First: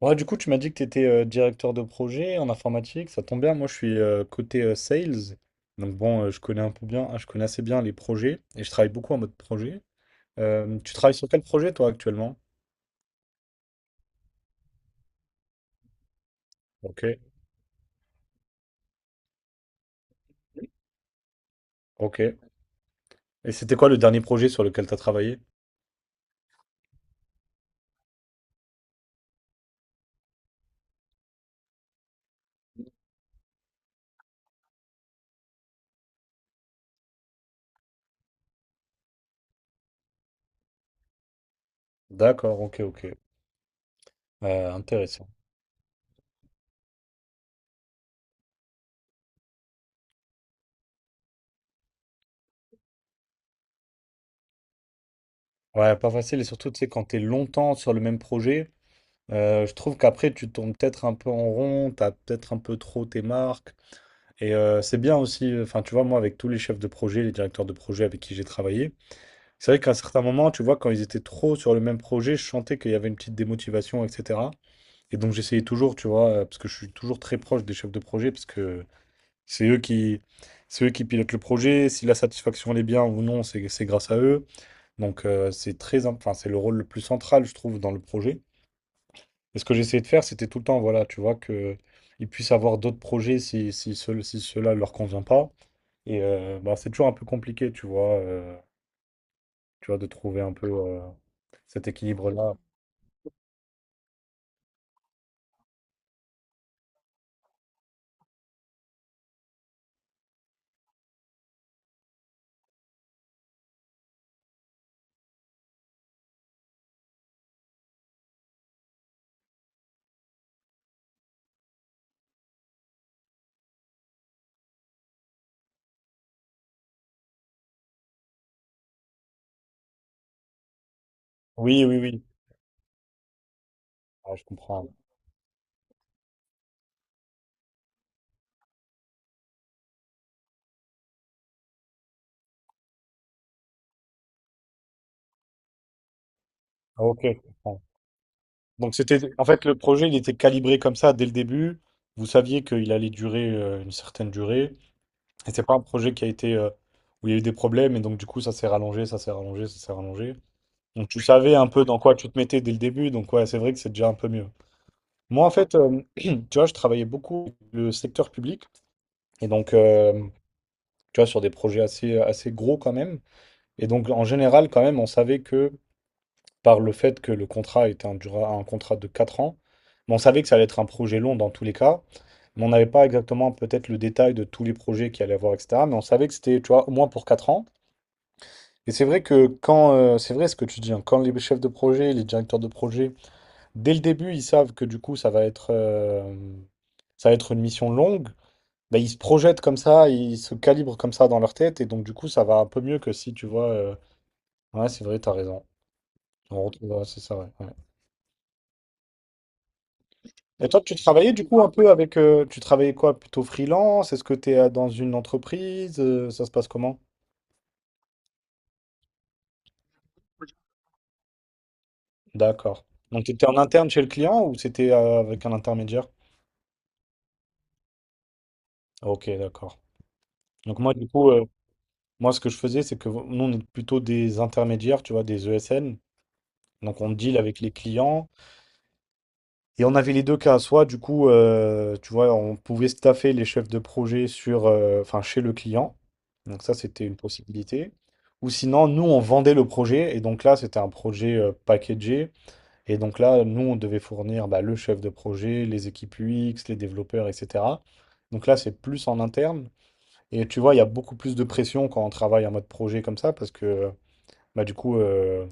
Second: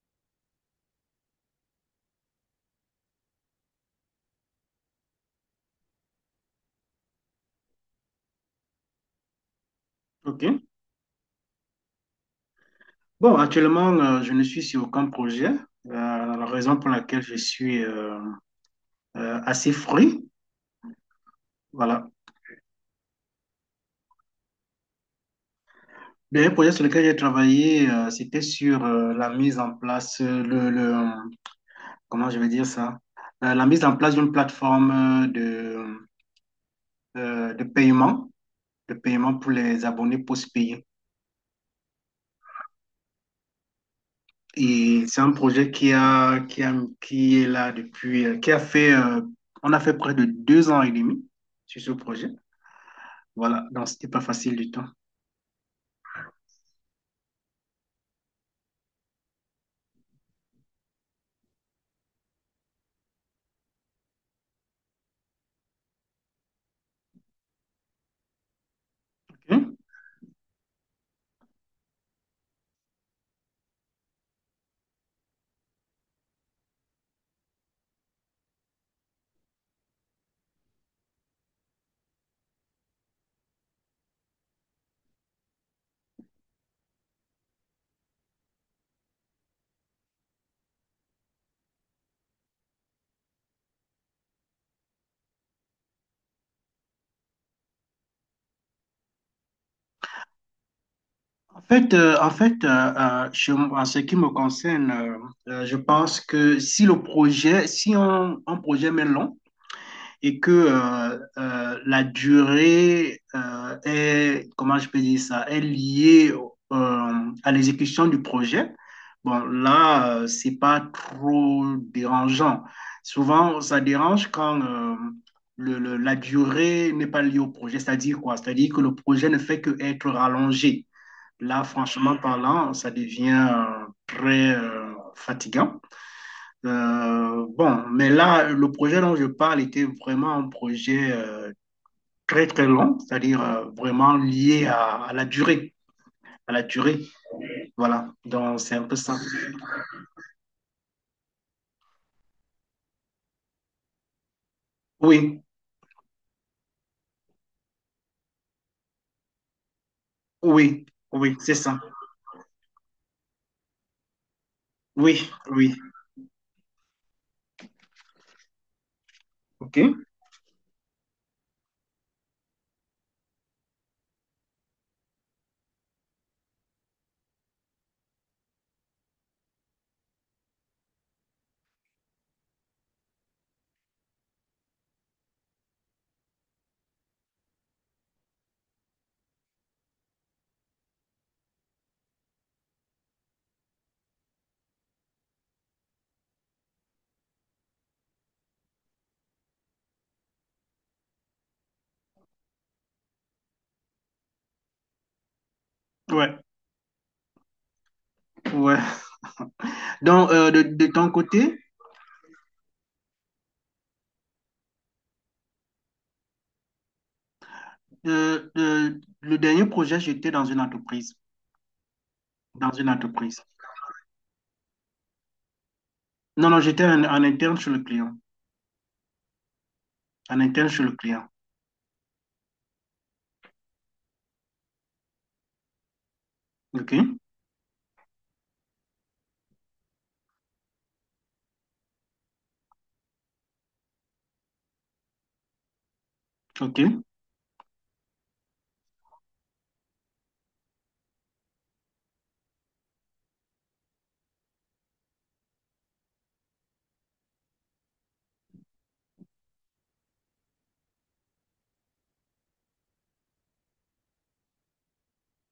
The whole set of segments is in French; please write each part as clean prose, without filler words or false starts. Ouais, du coup, tu m'as dit que tu étais directeur de projet en informatique. Ça tombe bien, moi je suis côté sales. Donc bon, je connais un peu bien, je connais assez bien les projets et je travaille beaucoup en mode projet. OK. Tu travailles sur quel projet toi actuellement? Bon, actuellement, je ne suis sur aucun projet. La raison pour Ok, laquelle je suis assez fruit, voilà. ok. Et c'était quoi le dernier projet sur lequel tu as travaillé? Le dernier projet sur lequel j'ai travaillé, c'était sur la mise en place, comment je vais dire ça? La mise en place d'une plateforme euh, de paiement, de paiement pour les abonnés post-payés. D'accord, ok, ok. Et c'est Intéressant. un projet qui est là depuis, on a fait près de 2 ans et demi sur ce projet. Voilà, donc c'était pas facile du tout. Ouais, pas facile, et surtout, tu sais, quand t'es longtemps sur le même projet, je trouve qu'après, tu tombes peut-être un peu en rond, t'as peut-être un peu trop tes marques. Et c'est bien aussi, enfin, tu vois, moi, avec tous les chefs de projet, les directeurs de projet avec qui j'ai travaillé, c'est Ok. vrai qu'à un certain moment, tu vois, quand ils étaient trop sur le même projet, je sentais qu'il y avait une petite démotivation, etc. Et donc, j'essayais toujours, tu vois, parce que je suis toujours très proche des chefs de projet, parce que c'est eux qui, c'est eux qui pilotent le projet. Si la satisfaction elle est bien ou non, c'est grâce à eux. Donc c'est très, enfin, c'est le rôle le plus central, je trouve, dans le projet. Et ce que j'essayais de faire, c'était tout le temps, voilà, tu vois, que ils puissent avoir d'autres projets si cela leur convient pas. Et bah, c'est toujours un peu compliqué, tu vois, de trouver un peu cet En fait, équilibre-là. En ce qui me concerne, je pense que si le projet, si un projet met long, et que la durée est, comment je peux dire ça, est liée à l'exécution du projet, bon, là, c'est pas trop dérangeant. Souvent, ça dérange quand la durée n'est pas liée au projet, c'est-à-dire quoi? C'est-à-dire que le projet ne fait que être rallongé. Là, Oui, oui, franchement oui. parlant, ça devient Ah, je très comprends. Fatigant. Bon, mais là, le projet dont je parle était vraiment un projet très, très long, c'est-à-dire vraiment lié à la durée, à la durée. Ah, ok, je comprends. Voilà, donc c'est un Donc peu ça. c'était, en fait, le projet, il était calibré comme ça dès le début. Vous saviez qu'il allait durer une certaine durée. Oui, Et c'est pas un projet qui a été où il y a eu des problèmes et donc du coup ça s'est rallongé. oui, Donc tu oui, c'est savais un ça. peu dans quoi tu te mettais dès le début, donc ouais, c'est vrai que c'est déjà un peu mieux. Oui, Moi en fait, oui. Tu vois, je travaillais beaucoup avec le secteur public et donc OK. Tu vois sur des projets assez gros quand même. Et donc en général quand même, on savait que par le fait que le contrat était un contrat de 4 ans, mais on savait que ça allait être un projet long dans tous les cas. Mais on n'avait pas exactement peut-être le détail de tous les projets qu'il allait y avoir, etc. Mais on savait que c'était, tu vois, au moins pour 4 ans. Et c'est vrai que quand, c'est vrai ce que tu dis, hein, quand les chefs de projet, les directeurs de projet, dès le début, ils savent que du coup, ça va être une mission longue, bah, ils se projettent comme ça, ils se calibrent comme ça dans leur tête, et donc du coup, ça va un peu mieux que si tu vois. Ouais, c'est vrai, t'as raison. Ouais, On retrouve, ouais, c'est ça, ouais, ouais. ouais. Donc, Et toi, de tu ton travaillais du côté, coup un peu avec, tu travaillais quoi, plutôt freelance? Est-ce que tu es dans une entreprise? Ça se passe comment? Le dernier projet, j'étais dans une entreprise, dans D'accord. une Donc, tu entreprise. étais en interne chez le client ou c'était avec un intermédiaire? Non, non, en interne chez le client, Ok, d'accord. en interne Donc chez le moi, du client. coup, moi, ce que je faisais, c'est que nous, on est plutôt des intermédiaires, tu vois, des ESN. OK, Donc on deal avec les clients. Et on avait les deux cas. Soit, du coup, tu vois, on pouvait staffer les chefs de projet sur, enfin, chez le client. Donc ça, OK. c'était une possibilité. Ou sinon, nous, on vendait le projet. Et donc là, c'était un projet packagé. Et donc là, nous, on devait fournir bah, le chef de projet, les équipes UX les développeurs, etc. Donc là, c'est plus en interne. Et tu vois, il y a beaucoup plus de pression quand on travaille en mode projet comme ça, parce que bah, du coup,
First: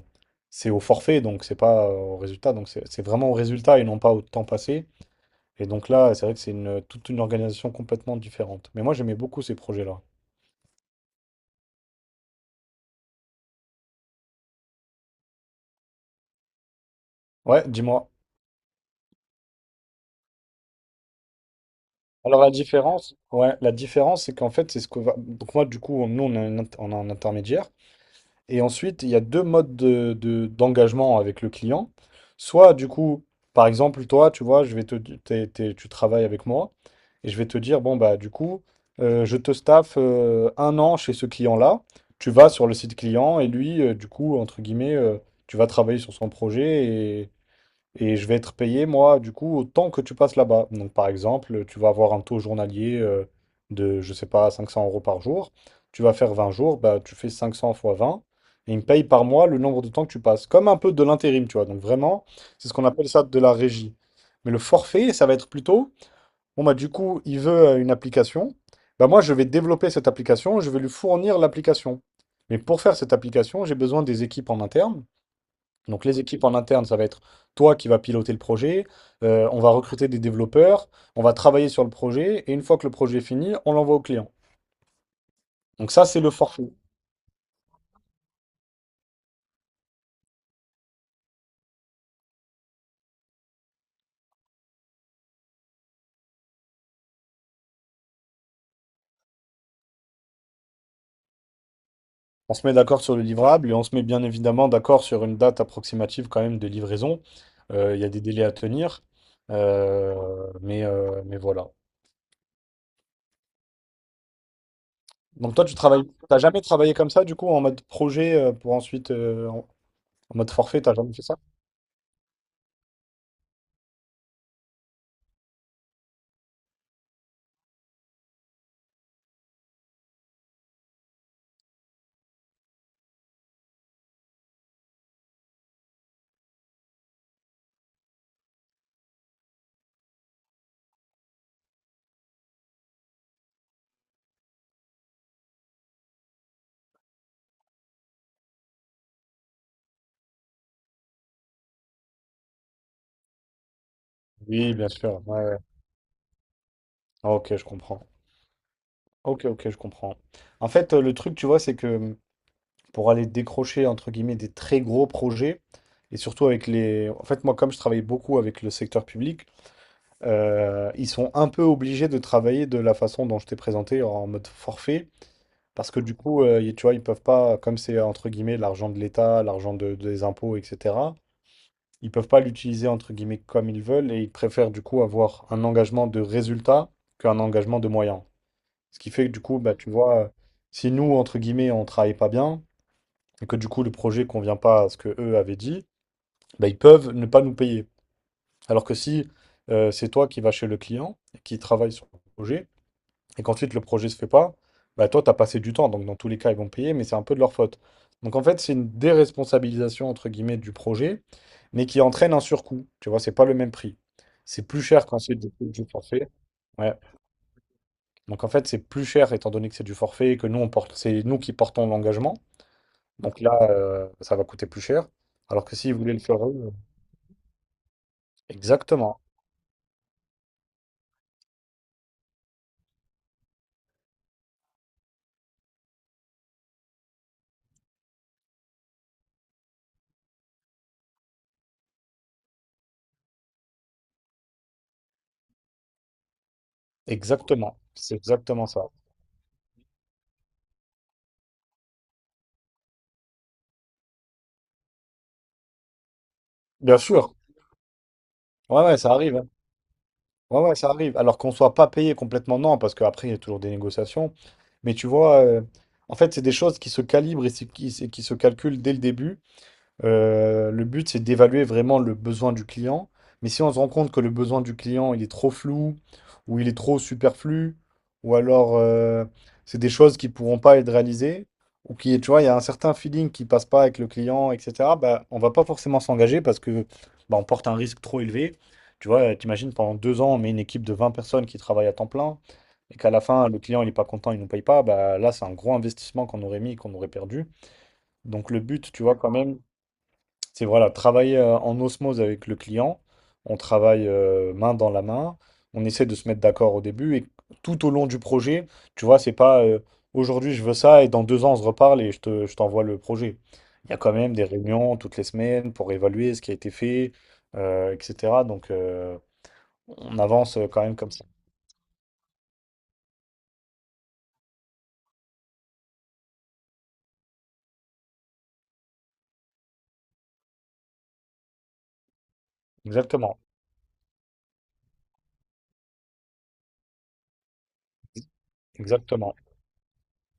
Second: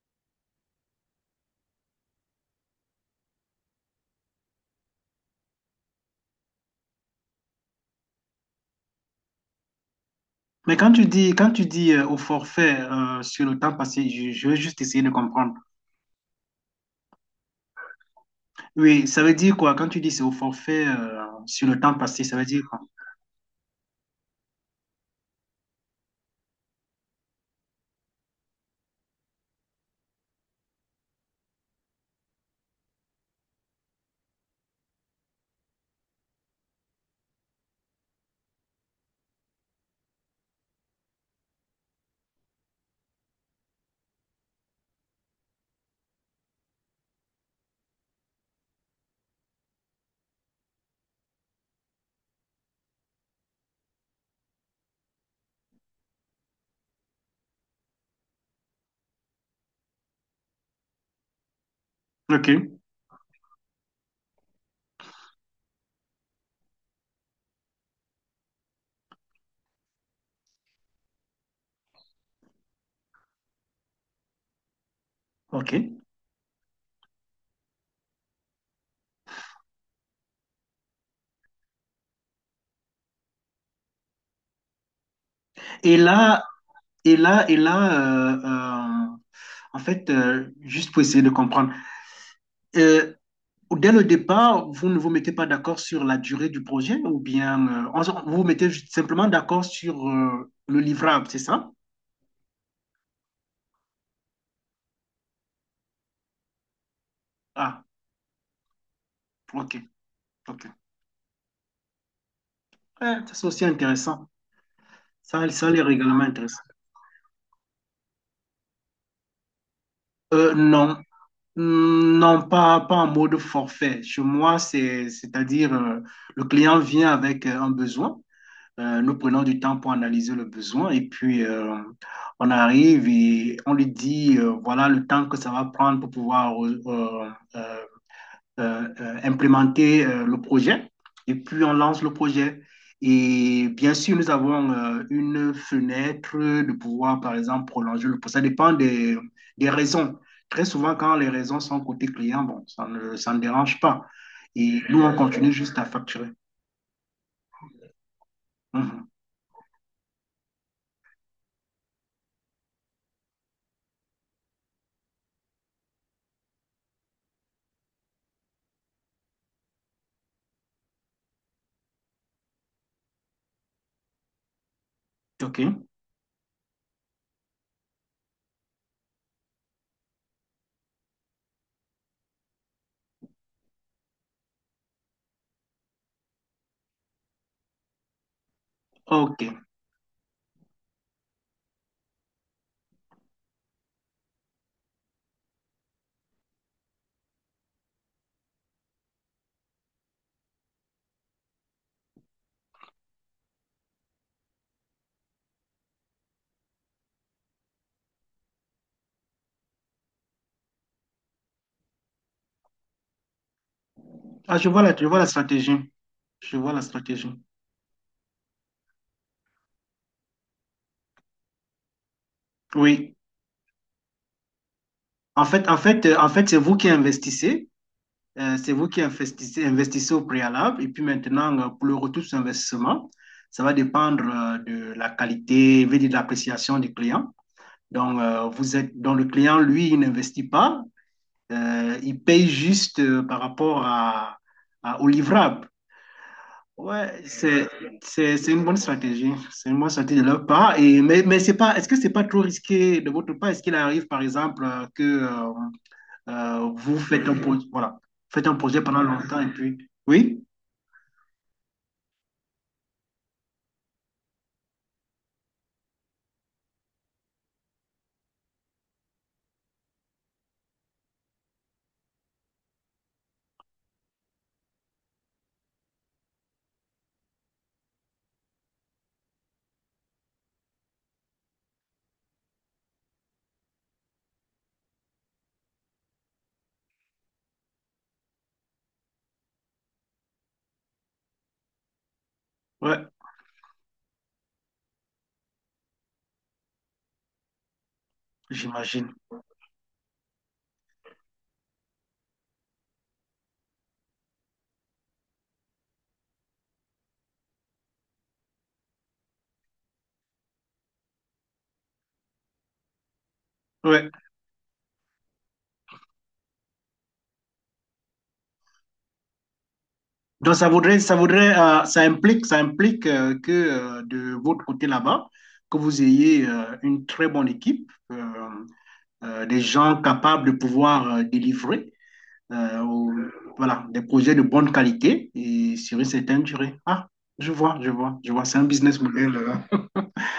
c'est au forfait, donc c'est pas au résultat. Donc c'est vraiment au résultat et non pas au temps passé. Et donc là, c'est vrai que c'est une, toute une organisation complètement différente. Mais moi, j'aimais beaucoup ces projets-là. Mais quand tu dis au forfait sur le temps passé, je vais juste essayer de comprendre. Ouais, dis-moi. Oui, ça veut dire quoi? Quand tu dis c'est au forfait sur le temps passé, ça Alors veut la dire quoi? différence, ouais, la différence, c'est qu'en fait, c'est ce que va... Donc moi, du coup, nous, on a un intermédiaire. Et ensuite, il y a deux modes d'engagement avec le client. Soit, du coup, par exemple, toi, tu vois, je vais te, di- t'es- t'es- tu travailles avec moi et je vais te dire, bon, bah, du coup, je te staffe 1 an chez ce client-là. Tu vas sur le site client et lui, du coup, entre guillemets, tu vas travailler sur son projet et je vais être payé, moi, du coup, autant que tu passes là-bas. Donc, par exemple, tu vas avoir un taux journalier de, je sais pas, 500 euros par jour. Tu vas faire 20 jours, bah, tu fais 500 fois 20. Et ils me paye par mois le nombre de temps que tu passes. Comme un peu de l'intérim, tu vois. Donc, vraiment, Ok, c'est ce qu'on appelle ça de la régie. Mais le forfait, ça va être plutôt, bon, bah, du coup, il veut une application. Bah, moi, je vais développer cette application, je vais lui fournir l'application. Mais pour faire cette application, j'ai besoin des équipes en interne. ok. Donc les équipes en interne, ça va être toi qui vas piloter le projet, on va recruter des développeurs, on va travailler sur le projet, et une fois que le projet est fini, on l'envoie au client. Donc Et ça, c'est le là, forfait. et là, et là, euh, euh, en fait, juste pour essayer de comprendre, euh, dès le départ, vous ne vous mettez pas d'accord sur la durée du projet ou bien vous vous mettez juste simplement d'accord sur le livrable, c'est ça? On se met d'accord sur le livrable et on se met bien évidemment d'accord sur une date approximative quand même de livraison. Ah, Il y a des délais à tenir. ok, Euh, ok. Mais voilà. Ouais, ça, c'est aussi intéressant. Ça, Donc toi, ça tu les travailles, règlements t'as jamais intéressants. travaillé comme ça, du coup, en mode projet pour ensuite... En mode forfait, t'as Non, jamais fait ça? non, pas en mode forfait. Chez moi, c'est-à-dire le client vient avec un besoin. Nous prenons du temps pour analyser le besoin et puis on arrive et on lui dit voilà le temps que ça va prendre pour pouvoir euh, implémenter le projet et puis on lance le projet. Et bien sûr, nous avons une fenêtre de pouvoir, par exemple, prolonger le procès. Ça dépend des raisons. Très souvent, quand les raisons sont côté client, bon, ça ne dérange pas. Oui, Et bien nous, on sûr. Ouais, continue ouais. juste à facturer. Ah, ok, je comprends. Mhm. Ok, ok, je comprends. En fait, le truc, tu vois, c'est que pour aller décrocher, entre guillemets, des très gros projets, et surtout avec les... En fait, moi, comme je travaille beaucoup avec le secteur public, ils sont un peu obligés de travailler de la façon dont je t'ai présenté en mode forfait, OK. parce que du coup, tu vois, ils peuvent pas, comme c'est entre guillemets l'argent de l'État, des impôts, etc., ils peuvent pas l'utiliser entre guillemets comme ils veulent et ils préfèrent du coup avoir un engagement de résultat qu'un engagement de moyens. Ce qui fait que du OK. coup, bah, tu vois, si nous, entre guillemets, on travaille pas bien et que du coup le projet convient pas à ce que eux avaient dit, bah, ils peuvent ne pas nous payer. Alors que si c'est toi qui vas chez le client et qui travaille sur le projet, et qu'ensuite le projet se fait pas, bah toi, tu as passé du temps. Donc dans tous les cas, ils vont payer, mais c'est un peu de leur faute. Donc en fait, c'est une déresponsabilisation, entre guillemets, du projet, mais qui entraîne un surcoût. Tu vois, c'est pas le même prix. Ah, C'est plus cher je quand vois la c'est stratégie. du forfait. Je vois la Ouais. stratégie. Donc en fait, c'est plus cher étant donné que c'est du forfait, et que nous, on porte, c'est nous qui portons l'engagement. Oui. Donc là, ça va coûter plus cher. En Alors fait, que en s'ils fait, voulaient euh, le en faire fait, eux, c'est vous qui investissez. C'est vous qui exactement. investissez, investissez au préalable. Et puis maintenant, pour le retour sur investissement, ça va dépendre de la qualité, je de l'appréciation du client. Donc, le client, lui, il n'investit pas. Il paye juste par rapport à- au livrable. Ouais, c'est, Exactement, c'est c'est une exactement bonne ça. stratégie. C'est une bonne stratégie de leur part. Et, mais c'est pas, est-ce que c'est pas trop risqué de votre part? Est-ce qu'il arrive, par exemple, Bien vous faites un sûr, projet, voilà, faites un projet ouais, ouais, pendant ça arrive, longtemps et hein. puis, oui, Ouais, ouais, ça arrive. Alors qu'on soit pas payé complètement, non, parce qu'après, il y a toujours des négociations. Mais tu vois, en fait, c'est des choses qui se calibrent et et qui se calculent dès le début. Le but, c'est d'évaluer vraiment le besoin du client. Mais si on se rend compte que le besoin du client, il est trop flou, ou il est trop superflu, ou alors c'est des choses qui ne pourront pas être réalisées, ou qui, tu vois, il y a un certain feeling qui passe pas avec le client, etc., bah, on va pas forcément s'engager parce que bah, on porte un risque trop élevé. Tu vois, t'imagines, pendant 2 ans, on met une équipe de 20 personnes qui travaillent à temps plein, et ouais, qu'à la fin, le client, il est pas content, il ne nous paye pas, bah, là, c'est un gros investissement qu'on aurait mis, et qu'on aurait perdu. Donc le but, tu j'imagine. vois, quand même, c'est voilà, travailler en osmose avec le client. On travaille main dans la main. On essaie de se mettre d'accord au début et tout au long du projet, tu vois, c'est pas aujourd'hui je veux ça et dans 2 ans on se reparle et je t'envoie le projet. Il y a Ouais. quand même des réunions toutes les semaines pour évaluer ce qui a été fait, etc. Donc on Donc avance ça quand même voudrait, comme ça ça. voudrait, euh, ça implique, ça implique que de votre côté là-bas, que vous ayez une très bonne équipe, des gens capables de pouvoir délivrer, euh, au- Exactement, voilà, des projets de bonne qualité et sur une certaine durée. Ah, je vois, je vois, je vois, c'est un business model. exactement.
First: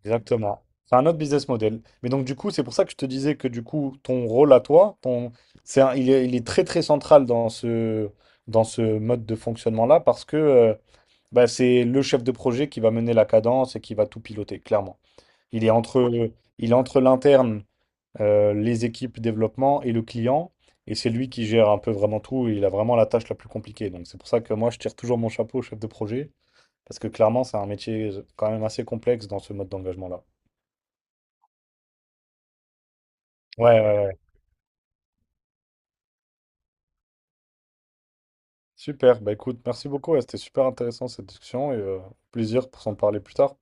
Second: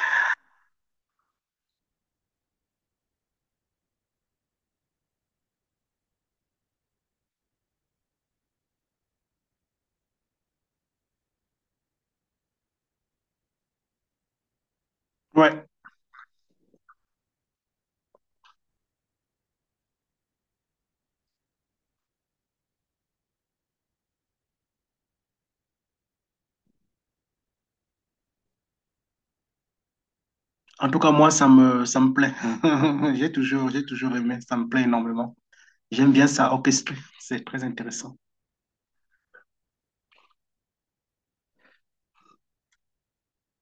Exactement. C'est un autre business model. Mais donc, du coup, c'est pour ça que je te disais que, du coup, ton rôle à toi, ton, c'est un- il est très, très central dans ce mode de fonctionnement-là parce que bah, c'est le chef de projet qui va mener la cadence et qui va tout piloter, clairement. Il Ouais. est entre, il est entre l'interne, les équipes développement et le client. Et c'est lui qui gère un peu vraiment tout. Il a vraiment la tâche la plus compliquée. Donc, c'est pour ça que moi, je tire toujours mon chapeau au chef de projet parce que, clairement, c'est un métier quand même assez complexe dans ce mode d'engagement-là. En tout cas, moi, ça me plaît. Ouais, j'ai ouais, toujours ouais. aimé. Ça me plaît énormément. J'aime bien ça orchestré. C'est très intéressant. Super, bah écoute, merci beaucoup, ouais, c'était super intéressant cette discussion et plaisir pour s'en parler plus tard.